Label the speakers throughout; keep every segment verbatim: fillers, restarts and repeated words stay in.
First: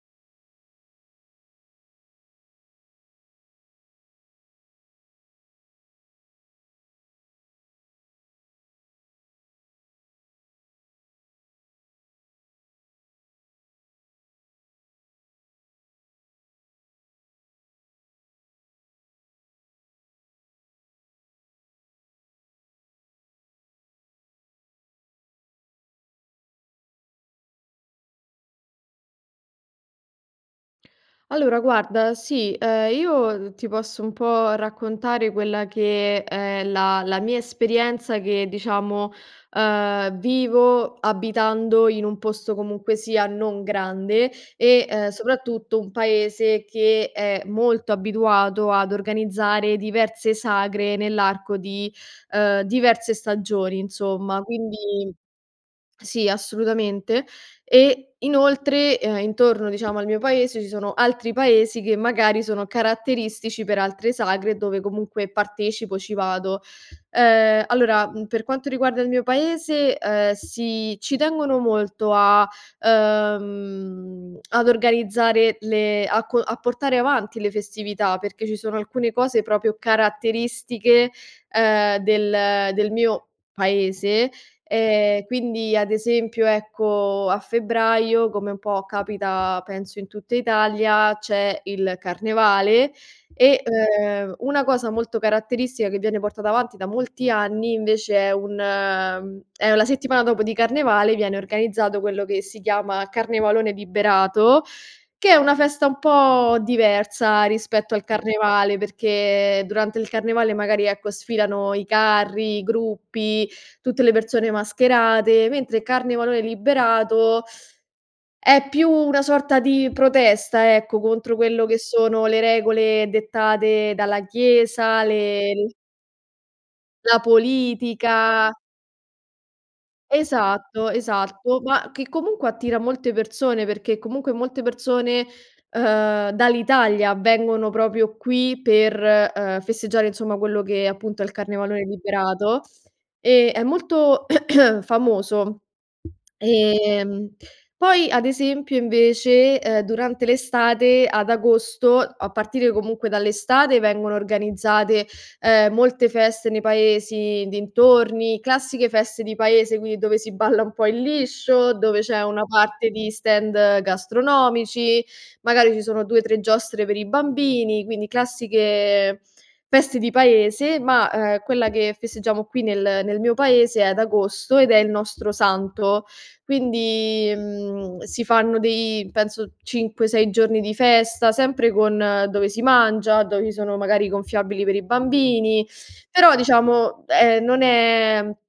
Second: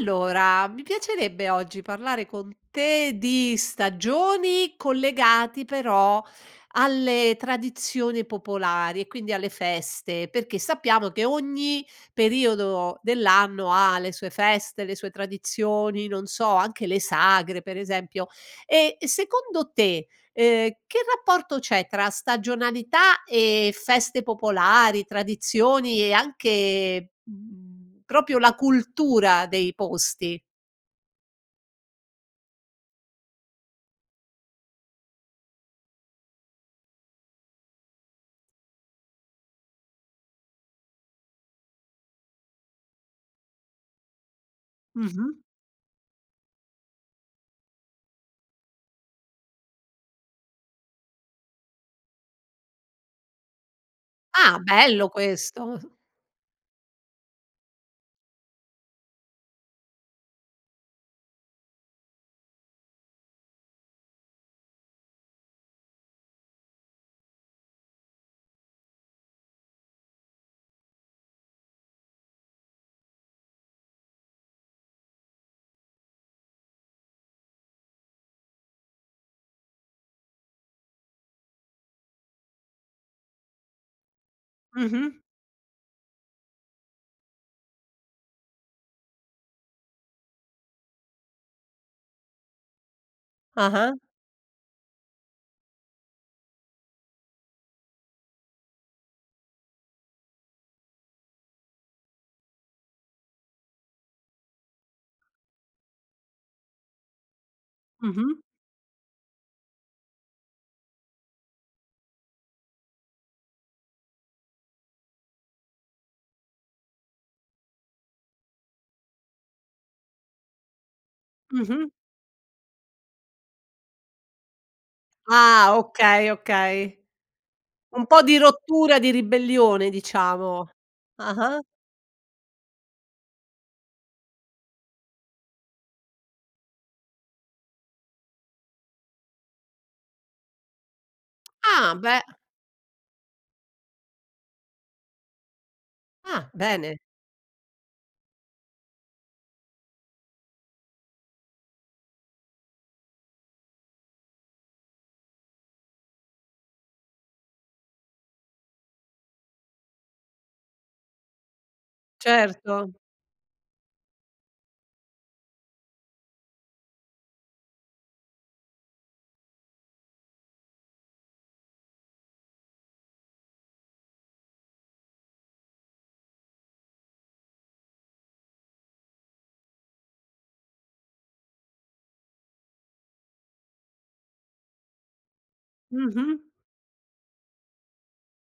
Speaker 1: Allora, mi piacerebbe oggi parlare con te di stagioni, collegati, però, alle tradizioni popolari e quindi alle feste, perché sappiamo che ogni periodo dell'anno ha le sue feste, le sue tradizioni, non so, anche le sagre, per esempio, e, secondo te, ehm, che rapporto c'è tra stagionalità e feste popolari, tradizioni e anche, mhmm, propio la cultura dei posti?
Speaker 2: Allora, guarda, sì, ehm, io ti posso un po' raccontare quella che, ehm, è la la mia esperienza, che, diciamo, ehm, vivo abitando in un posto comunque sia non grande e, ehm,
Speaker 1: Mh-mh.
Speaker 2: soprattutto un paese che è molto abituato ad organizzare diverse sagre nell'arco di, ehm, diverse stagioni insomma,
Speaker 1: Ah, bello
Speaker 2: quindi
Speaker 1: questo!
Speaker 2: sì, assolutamente. E inoltre, ehm, intorno diciamo al mio paese ci sono altri paesi che magari sono caratteristici per altre sagre, dove comunque partecipo, ci vado. Ehm, allora, mhmm, per quanto riguarda il mio paese, ehm, sì ci tengono molto a ehm, ad organizzare le a co a portare avanti le festività, perché ci sono alcune cose propio caratteristiche, ehm, del del mio paese,
Speaker 1: Mh-mh.
Speaker 2: ehm, quindi, ad esempio, ecco, a febbraio, come un po' capita penso in tutta Italia c'è il carnevale e,
Speaker 1: Ah-ah.
Speaker 2: ehm, una cosa molto caratteristica che viene portata avanti da molti anni, invece, è un è la settimana dopo di carnevale, viene organizzato quello che si chiama carnevalone liberato, che è una festa un po' diversa rispetto al
Speaker 1: Mh-mh.
Speaker 2: carnevale, perché durante il carnevale magari, ecco, sfilano i carri, i gruppi, tutte le persone mascherate, mentre il carnevalone liberato è più una sorta di protesta, ecco, contro quello che
Speaker 1: Mh-mh.
Speaker 2: sono le regole dettate dalla chiesa, le
Speaker 1: Ah okay, okay,
Speaker 2: La
Speaker 1: un po' di
Speaker 2: politica.
Speaker 1: rottura di ribellione, diciamo,
Speaker 2: Esatto, esatto,
Speaker 1: ah-ah.
Speaker 2: ma che comunque attira molte persone, perché comunque molte persone, ehm, dall'Italia vengono propio qui per, ehm, festeggiare, insomma, quello che appunto è il carnevalone
Speaker 1: Ah, beh.
Speaker 2: liberato e è molto famoso,
Speaker 1: Ah, bene!
Speaker 2: ehm, poi, ad esempio, invece, ehm, durante l'estate, ad agosto, a partire comunque dall'estate vengono organizzate, ehm, molte feste nei paesi, dintorni, classiche feste di paese, quindi dove si balla un po' il liscio, dove c'è una parte
Speaker 1: Certo.
Speaker 2: di stand gastronomici, magari ci sono due tre giostre per i bambini, quindi classiche feste di paese, ma, ehm, quella che festeggiamo qui nel nel mio paese è ad agosto, ed è il nostro santo quindi, mhmm, si fanno dei penso cinque, sei giorni di festa, sempre con dove si mangia, dove ci sono magari gonfiabili per i bambini, però
Speaker 1: Mh-mh.
Speaker 2: diciamo è non è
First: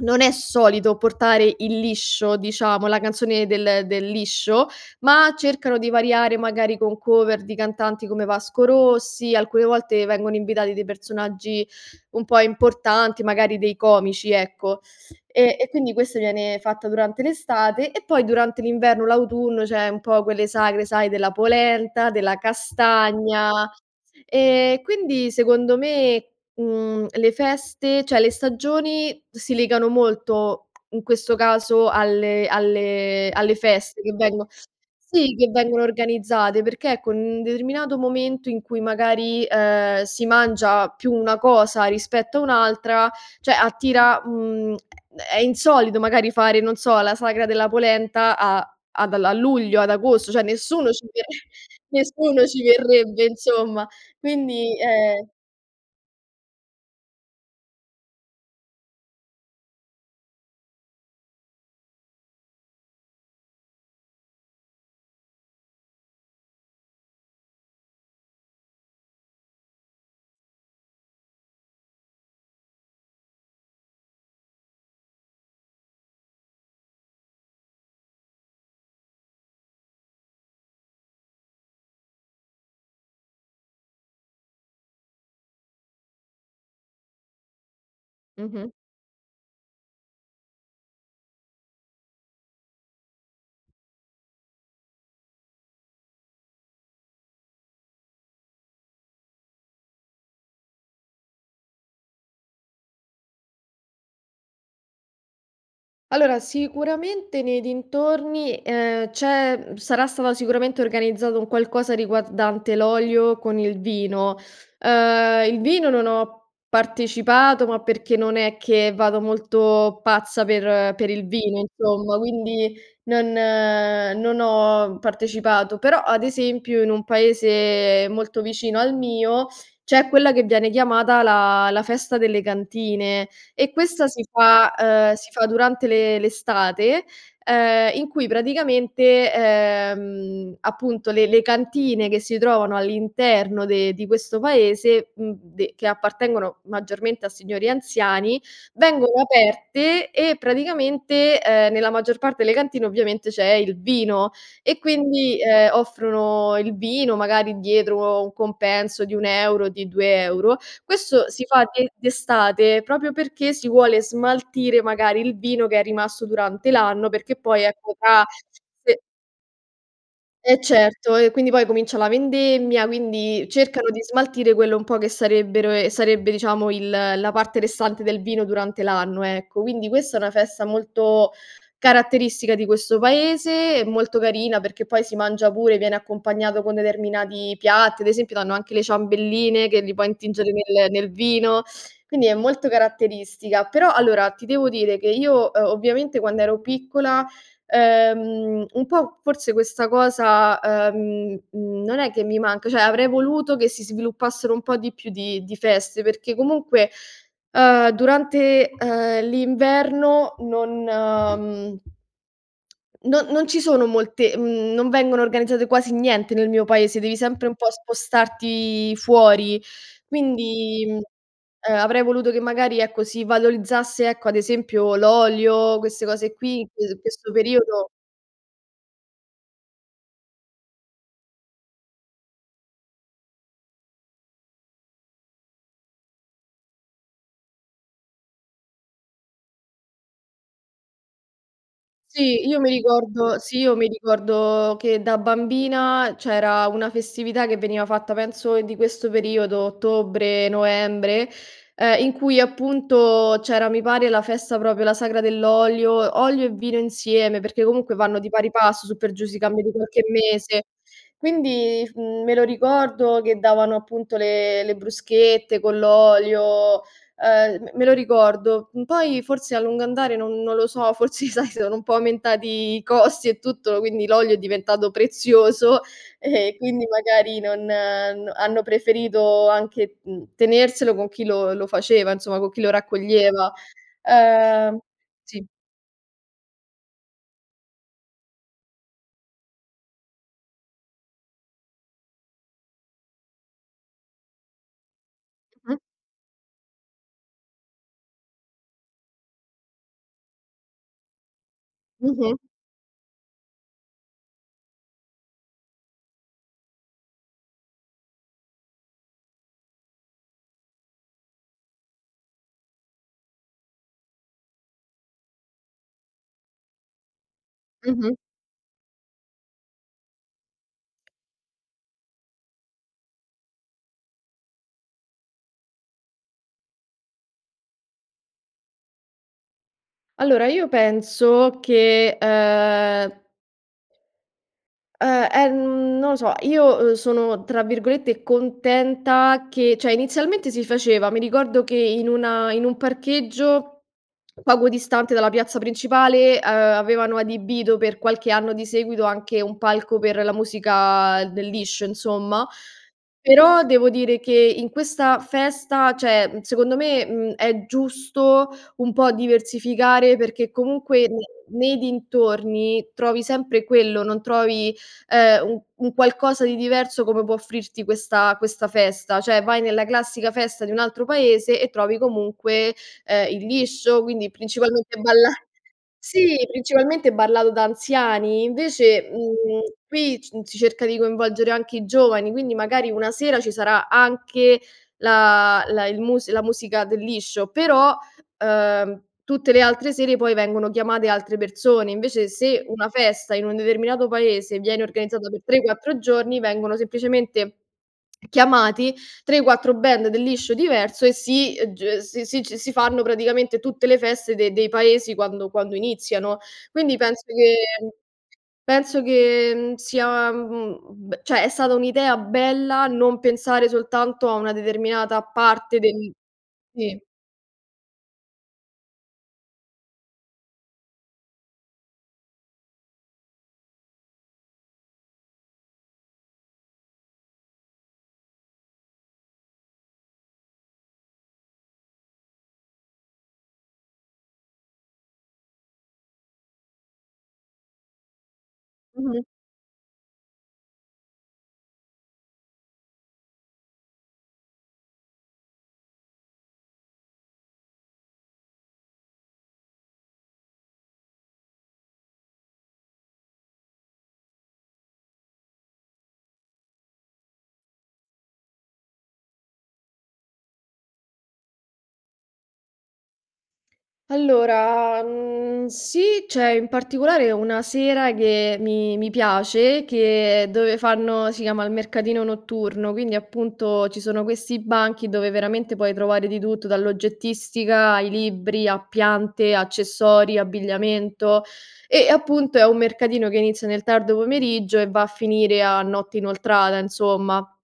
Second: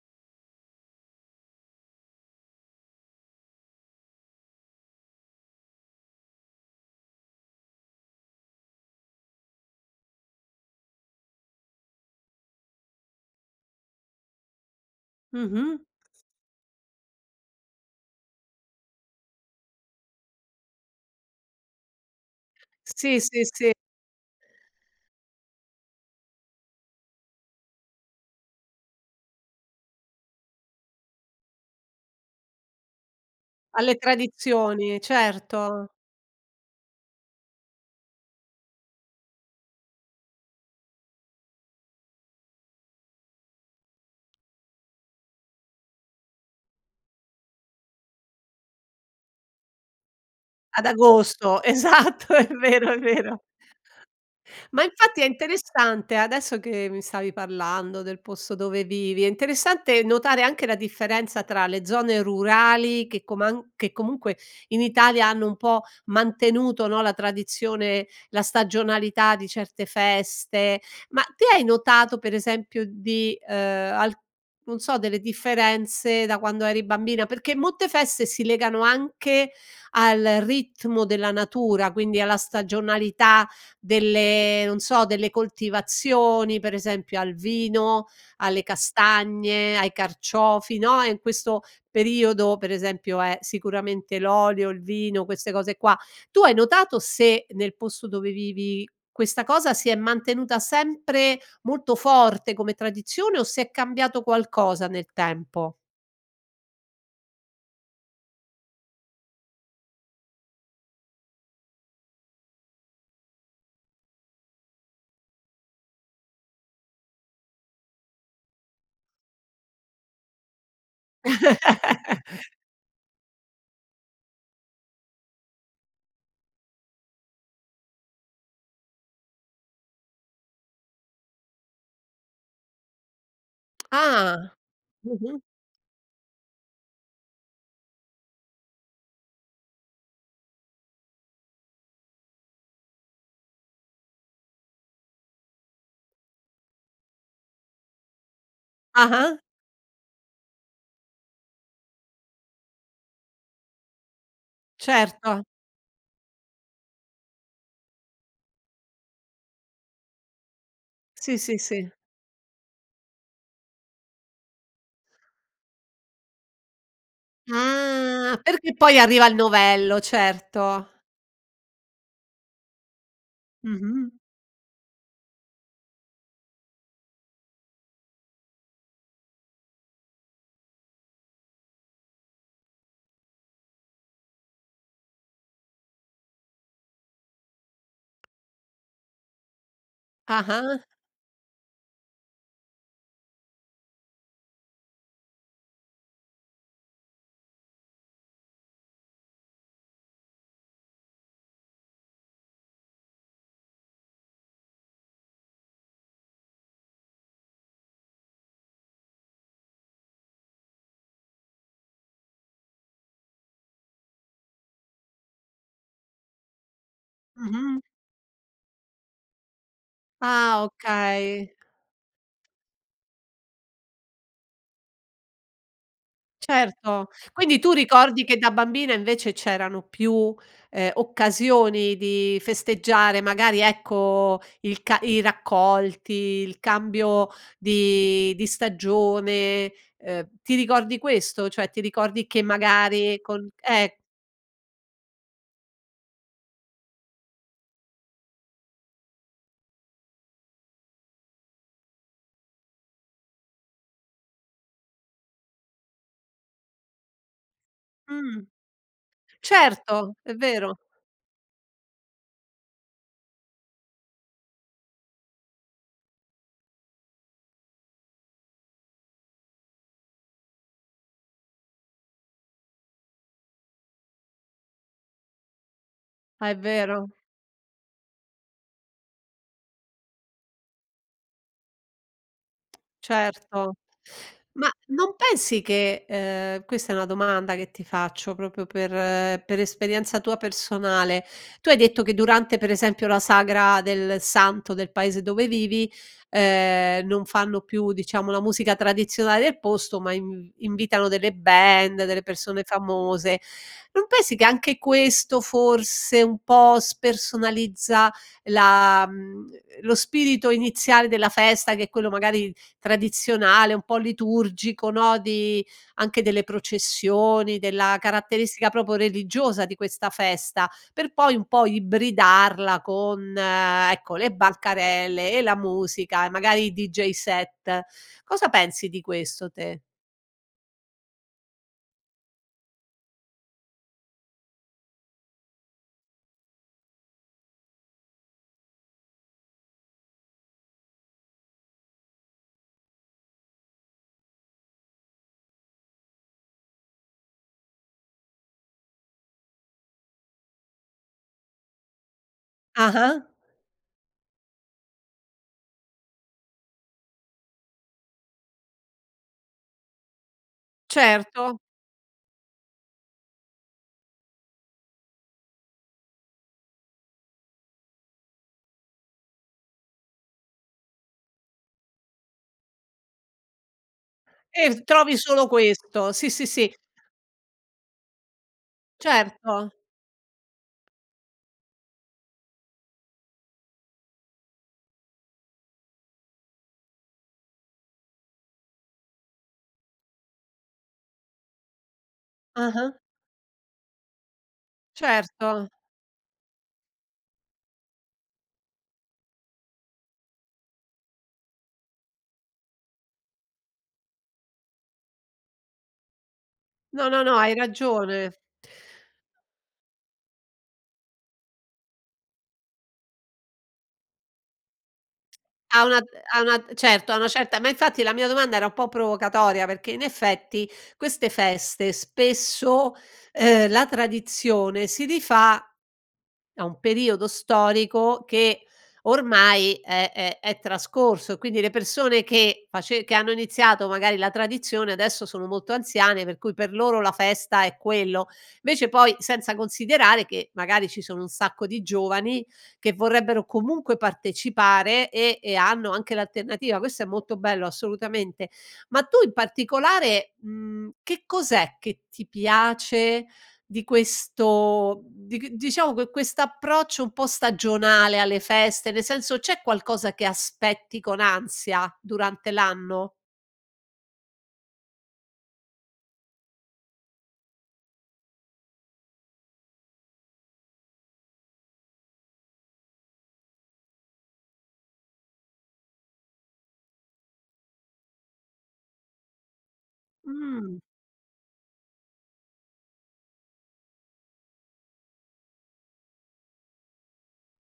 Speaker 2: non è solito portare il liscio, diciamo, la canzone del del liscio, ma cercano di variare, magari con cover di cantanti come Vasco Rossi, alcune volte vengono invitati dei personaggi un po' importanti, magari dei comici, ecco, e e
Speaker 1: Mh-mh.
Speaker 2: quindi questo viene fatta durante l'estate e poi durante l'inverno, l'autunno c'è un po' quelle sagre, sai, della polenta, della
Speaker 1: Sì, sì,
Speaker 2: castagna,
Speaker 1: sì.
Speaker 2: ehm, quindi, secondo me, mhmm, le feste ceh le stagioni si legano molto in questo caso alle alle alle
Speaker 1: Alle
Speaker 2: feste che vengo
Speaker 1: tradizioni,
Speaker 2: sì, che vengono
Speaker 1: certo.
Speaker 2: organizzate perché con un determinato momento in cui magari, ehm, si mangia più una cosa rispetto a un'altra, ceh, attira mhmm, è è insolito magari fare, non so, la sagra della polenta a ad a luglio, ad agosto, ceh
Speaker 1: Ad
Speaker 2: nessuno ci ve
Speaker 1: agosto, esatto,
Speaker 2: nessuno
Speaker 1: è
Speaker 2: ci
Speaker 1: vero, è
Speaker 2: verrebbe,
Speaker 1: vero.
Speaker 2: insomma. Quindi,
Speaker 1: Ma infatti è
Speaker 2: ehm
Speaker 1: interessante, adesso che mi stavi parlando del posto dove vivi, è interessante notare anche la differenza tra le zone rurali che coman che comunque in Italia hanno un po' mantenuto, no, la tradizione, la stagionalità di certe feste, ma te hai notato, per esempio, di, ehm, al non so delle differenze da quando eri bambina perché molte feste si legano anche al ritmo della natura, quindi alla stagionalità delle, non so, delle coltivazioni, per esempio al vino alle
Speaker 2: Mh-mh.
Speaker 1: castagne, ai carciofi, no, e in questo periodo, per esempio, è sicuramente l'olio, il vino, queste cose qua; tu hai notato se nel posto dove vivi questa cosa si è mantenuta sempre molto forte come tradizione o se è cambiato qualcosa nel tempo?
Speaker 2: Allora, sicuramente, nei dintorni, ehm, c'è sarà stata sicuramente organizzato un qualcosa riguardante l'olio con il vino. Ehm, il vino non ho partecipato, ma perché non è che vado molto pazza per per il vino insomma, quindi non non ho partecipato, però, ad esempio, in un paese molto vicino al mio c'è quella che viene chiamata la la festa delle cantine e questa si
Speaker 1: Ah,
Speaker 2: fa ehm, si
Speaker 1: mh-mh.
Speaker 2: fa durante le l'estate, ehm, in cui praticamente, ehm, appunto le le cantine che si trovano all'interno de di questo paese, mhmm, de che appartengono maggiormente a signori anziani, vengono
Speaker 1: Ah-ah.
Speaker 2: aperte e praticamente, ehm, nella maggior parte le cantine ovviamente c'è il vino e, quindi,
Speaker 1: Certo.
Speaker 2: ehm, offrono il vino magari dietro un compenso di un euro di due euro, questo
Speaker 1: Sì,
Speaker 2: si
Speaker 1: sì,
Speaker 2: fa d
Speaker 1: sì.
Speaker 2: d'estate propio perché si vuole smaltire magari il vino che è rimasto durante l'anno, perché poi, ecco, là
Speaker 1: Ah, perché poi
Speaker 2: se
Speaker 1: arriva il novello,
Speaker 2: Eh
Speaker 1: certo.
Speaker 2: certo, e quindi poi comincia la vendemmia, quindi cercano di
Speaker 1: Mh-mh.
Speaker 2: smaltire quello un po' che sarebbero ehm, sarebbe, diciamo, il la parte restante del vino durante l'anno, ecco, quindi questa è una festa molto caratteristica di questo paese e molto carina perché poi si mangia pure, viene accompagnato con determinati piatti, ad esempio, danno anche le ciambelline che li puoi intingere
Speaker 1: Ah-ah.
Speaker 2: nel nel vino, quindi è molto caratteristica, però, allora, ti devo dire che io, uhm, ovviamente quando ero piccola, ehm, un po' forse questa cosa, ehm, mhmm, non è che mi manca, cioè avrei voluto che si sviluppassero un po' di più di di feste, perché comunque, ehm, durante, ehm, l'inverno non, mhmm, no non ci sono molte mhmm, non vengono organizzate quasi niente nel mio paese, devi sempre un po'
Speaker 1: Mh-mh.
Speaker 2: spostarti fuori,
Speaker 1: Ah,
Speaker 2: quindi, mhmm,
Speaker 1: okay.
Speaker 2: ehm, avrei voluto che magari ecco, si valorizzasse, ecco, ad esempio, l'olio, queste cose qui che in
Speaker 1: Certo!
Speaker 2: questo
Speaker 1: Quindi tu
Speaker 2: periodo
Speaker 1: ricordi che da bambina, invec,e c'erano più, ehm, occasioni di festeggiare, magari, ecco, il ca i raccolti, il cambio di di stagione, ehm, ti ricordi questo? Cioè, ti ricordi che
Speaker 2: Sì, io mi
Speaker 1: magari
Speaker 2: ricordo
Speaker 1: con
Speaker 2: sì, io mi
Speaker 1: eh.
Speaker 2: ricordo che da bambina c'era una festività che veniva fatta penso di questo periodo, ottobre, novembre, ehm, in cui, appunto, c'era mi pare la festa propio, la sagra dell'olio, olio e vino insieme, perché comunque vanno di
Speaker 1: Mh.
Speaker 2: pari passo su per giù si cambia di qualche
Speaker 1: Certo, è
Speaker 2: mese,
Speaker 1: vero.
Speaker 2: quindi, mhmm, me lo ricordo che davano, appunto, le le bruschette con l'olio, ehm, me lo ricordo. Poi forse a lungo andare non non lo so, forse, sai, sono un po' aumentati i costi e tutto, quindi l'olio è diventato prezioso
Speaker 1: Ah,
Speaker 2: e
Speaker 1: è
Speaker 2: quindi
Speaker 1: vero.
Speaker 2: magari non n hanno preferito anche, mhmm, tenerselo con chi lo lo faceva, nsoma, con chi lo raccoglieva,
Speaker 1: Certo, ma
Speaker 2: ehm,
Speaker 1: non
Speaker 2: sì.
Speaker 1: pensi che ehm, questa è una domanda che ti faccio, propio per per esperienza tua personale, tu hai detto che durante per esempio durante la sagra del santo del paese dove
Speaker 2: Mh.
Speaker 1: vivi, ehm, non fanno più, diciamo, la musica tradizionale del posto, ma in invitano delle band, delle
Speaker 2: Mh-mh.
Speaker 1: persone famose, non pensi che anche questo forse un po' spersonalizza la mhmm, uhm, lo spirito iniziale della festa che è quello magari tradizionale, un po' liturgico, no, di anche delle processioni, della
Speaker 2: Mh-mh.
Speaker 1: caratteristica propo religiosa di questa festa, per poi un po' ibridarla con, ecco, le bancarelle e la musica e magari i DJ set, cosa pensi di questo te?
Speaker 2: Allora, io penso che, ehm uhm, ehm, non lo so, io, ehm, sono, tra virgolette, "contenta" che ceh inizialmente si faceva mi ricordo che in una in un parcheggio poco distante dalla piazza principale, ehm, avevano adibito per qualche anno di seguito anche un palco per la musica del liscio, insomma,
Speaker 1: Ah-ah.
Speaker 2: però devo dire che in questa festa ceh secondo me, mhmm, è giusto un po' diversificare, perché comunque ne
Speaker 1: Certo.
Speaker 2: nei dintorni trovi sempre quello, non trovi, ehm, u un qualcosa di diverso come può offrirti questa questa festa, ceh vai nella classica festa di un altro paese e trovi comunque, ehm, il liscio, quindi
Speaker 1: E
Speaker 2: principalmente
Speaker 1: trovi
Speaker 2: balla
Speaker 1: solo questo, sì, sì,
Speaker 2: sìc,
Speaker 1: sì.
Speaker 2: principalmente ballato da anziani invece, mhmm,
Speaker 1: Certo.
Speaker 2: qui, mhmm, s si cerca di coinvolgere anche i giovani, quindi magari una sera ci sarà anche la la il mus la musica del liscio, però, ehm, tutte le altre sere poi vengono chiamate altre persone, invece se una
Speaker 1: Ah-ah.
Speaker 2: festa in un determinato paese, viene organizzata per tre
Speaker 1: Certo.
Speaker 2: quattro giorni, vengono semplicemente chiamati tre quattro band del liscio diverso e si ehm, g si ci si fanno praticamente tutte le feste de dei paesi quando quando iniziano. Quindi
Speaker 1: No, no,
Speaker 2: penso
Speaker 1: no, hai
Speaker 2: che
Speaker 1: ragione.
Speaker 2: penso che, mhmm, sia, mhmm, b ceh, è stata un'idea bella non pensare soltanto a una determinata parte
Speaker 1: A una
Speaker 2: del
Speaker 1: a una
Speaker 2: sì.
Speaker 1: certo, a una certa ma infatti la mia domanda era un po' provocatoria, perché in effetti queste feste spesso ehm, la tradizione si rifà a un periodo storico che ormai è è è trascorso e quindi le persone che face che hanno iniziato magari la tradizione, adesso sono molto anziane per cui per loro la festa è quello. Invece, poi,
Speaker 2: Mh-mh.
Speaker 1: senza considerare che magari ci sono un sacco di giovani che vorrebbero comunque partecipare e e hanno anche l'alternativa; questo è molto bello assolutamente. Ma tu in particolare, mhmm, che cos'è che ti piace di questo, mhmm, dic diciamo que quest'approccio un po' stagionale alle feste, nel senso, c'è qualcosa che aspetti con ansia durante l'anno?
Speaker 2: Allora, mhmm, sì, c'è in particolare una sera che mi mi piace, che dove fanno si chiama il mercatino notturno, quindi, appunto, ci sono questi banchi dove veramente puoi trovare di tutto, dall'oggettistica, ai libri, a piante, accessori,
Speaker 1: Mh.
Speaker 2: abbigliamento e, appunto, è un mercatino che inizia nel tardo pomeriggio e va a finire a notte inoltrata, insomma.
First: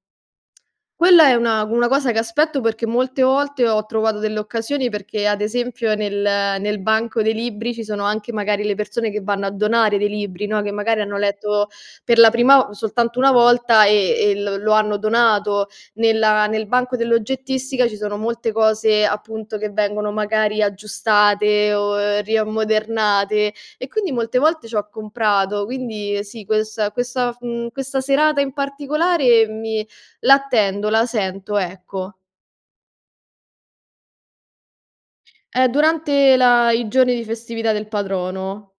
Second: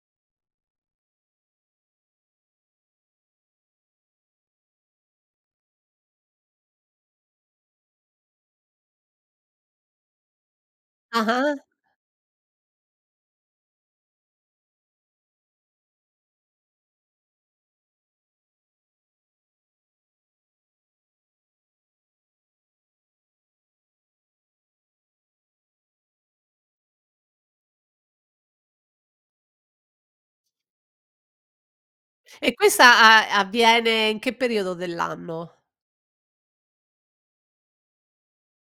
Speaker 2: Quella è una una cosa che aspetto perché molte volte ho trovato delle occasioni perché, ad esempio, nel nel banco dei libri ci sono anche magari le persone che vanno a donare dei libri, no, che magari hanno
Speaker 1: Ah-ah.
Speaker 2: letto per la prima soltanto una volta e e l lo hanno donato nella nel banco dell'oggettistica ci sono molte cose, appunto, che vengono magari aggiustate o riammodernate e quindi molte volte c'ho comprato, quindi, sì, questa questa mhmm, questa serata in particolare mi l'attendo, la sento, ecco.
Speaker 1: E questa a avviene in che periodo dell'anno?
Speaker 2: È durante la i giorni di festività del patrono.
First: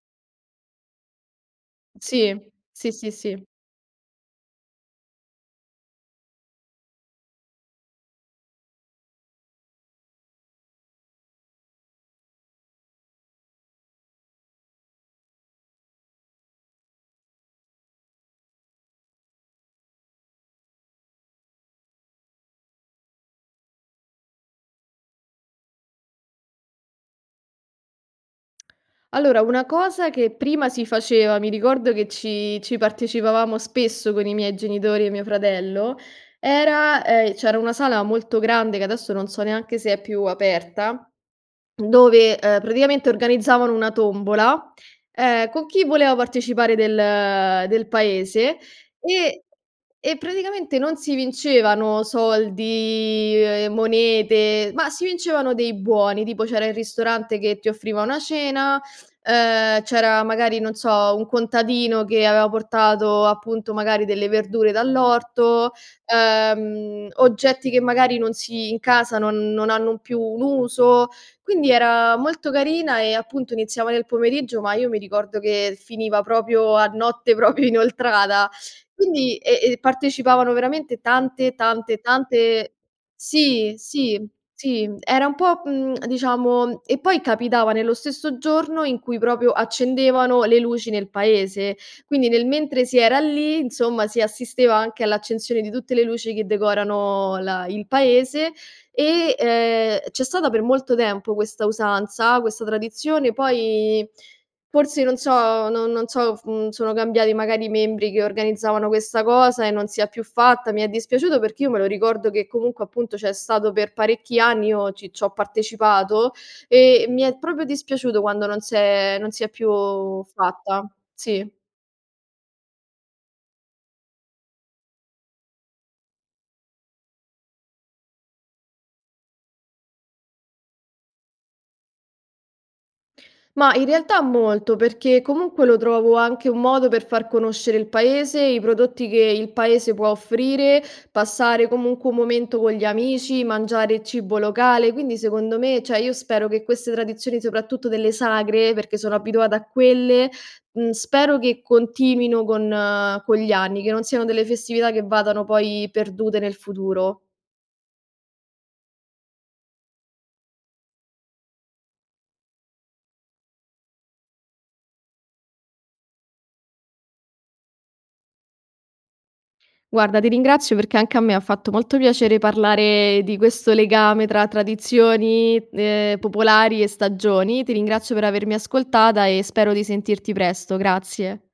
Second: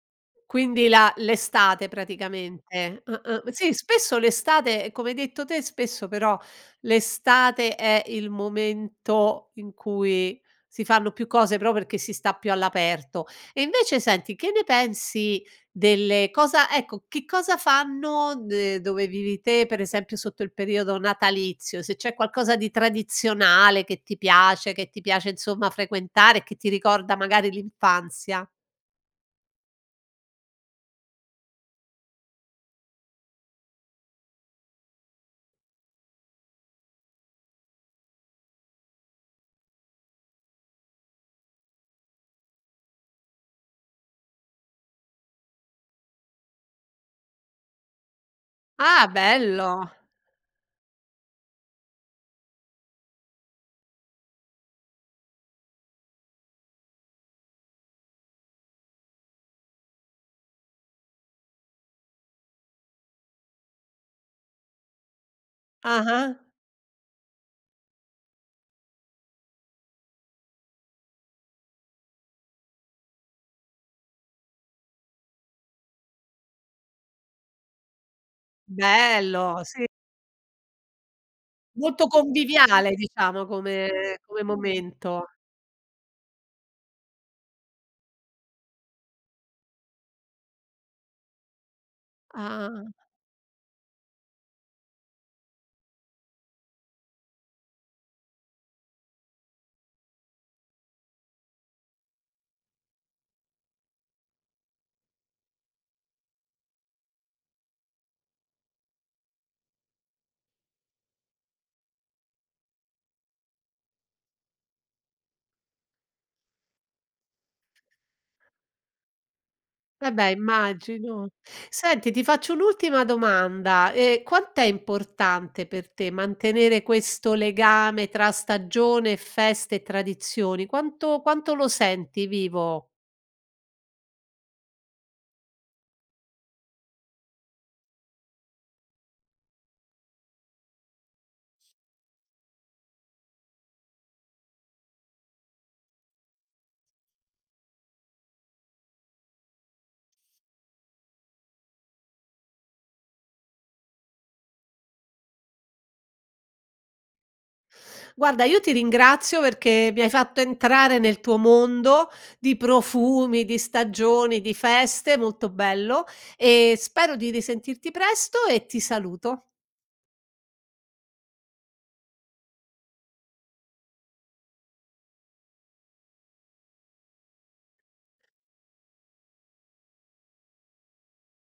Speaker 1: Quindi la l'estate
Speaker 2: Sì, sì,
Speaker 1: praticamente,
Speaker 2: sì,
Speaker 1: ah-ah,
Speaker 2: sì.
Speaker 1: sì. spesso l'estate come hai detto te, spesso però l'estate è il momento in cui si fanno più cose, pro perché si sta più all'aperto e invece, senti, che ne pensi delle cosa ecco, che cosa fanno de dove vivi te, per esempio, sotto il periodo natalizio? Se c'è qualcosa di tradizionale che ti piace, che ti piace, insomma, frequentare, che ti ricorda magari l'infanzia.
Speaker 2: Allora, una cosa che prima si faceva, mi ricordo che ci ci partecipavamo spesso con i miei genitori e mio fratello, era ehm, c'era una sala molto grande che adesso non so neanche se è più aperta, dove, ehm, praticamente organizzavano una tombola, ehm, co' chi voleva partecipare del del paese,
Speaker 1: Ah,
Speaker 2: e
Speaker 1: bello!
Speaker 2: e praticamente non si vincevano soldi, ehm, monete, ma si vincevano dei buoni, tipo c'era il ristorante che ti offriva una cena, ehm, c'era, magari, non so, un contadino che avea portato, appunto, magari delle verdure dall'orto,
Speaker 1: Ah-ah.
Speaker 2: ehm, oggetti che magari non si in casa non non hanno più un uso, quindi era molto carina e, appunto, iniziava nel pomeriggio, ma io mi ricordo che finiva propio a notte propio inoltrata, quindi
Speaker 1: Bello,
Speaker 2: e e
Speaker 1: sì.
Speaker 2: partecipavano veramente tante, tante,
Speaker 1: Molto
Speaker 2: tante
Speaker 1: conviviale, diciamo,
Speaker 2: sì,
Speaker 1: come
Speaker 2: sì,
Speaker 1: come
Speaker 2: sì, era
Speaker 1: momento.
Speaker 2: un po' mhmm, diciamo e poi capitava nello stesso giorno in cui propio accendevano le luci nel paese, quindi nel mentre
Speaker 1: Ah.
Speaker 2: si era lì, insomma, si assisteva anche all'accensione di tutte le luci che decorano la il paese e, ehm, c'è stata per molto tempo questa usanza, questa tradizione, poi forse non so, no non so, mhmm, sono cambiati magari i membri che organizzavano questa cosa e non si è più fatta, mi è dispiaciuto perché io me lo ricordo che comunque, appunto, c'è stato per parecchi anni, io ci c'ho partecipato e mi è propio dispiaciuto quando non s'è non si è più
Speaker 1: Vabbè,
Speaker 2: fatta,
Speaker 1: immagino.
Speaker 2: sì.
Speaker 1: Senti, ti faccio un'ultima domanda: ehm, quant'è importante per te mantenere questo legame tra stagione e feste e tradizioni? Quanto quanto lo senti vivo?
Speaker 2: Ma, in realtà, molto perché comunque lo trovo anche un modo per far conoscere il paese, i prodotti che il paese può offrire, passare comunque un momento con gli amici, mangiare cibo locale, quindi, secondo me, cioè io spero che queste tradizioni, soprattutto delle sagre perché sono abituate a quelle mhmm, spero che continuino con con gli anni, che non siano delle festività che vadano poi perdute nel futuro.
Speaker 1: Guarda, io ti ringrazio perché mi hai fatto entrare nel tuo mondo di profumi, di stagioni, di feste, molto bello e spero di risentirti presto e ti saluto.
Speaker 2: Guarda, ti ringrazio perché anche a me fatto molto piacere parlare di questo legame tra tradizioni, ehm, popolari e stagioni. Ti ringrazio per avermi ascoltata e spero di sentirti presto. Grazie.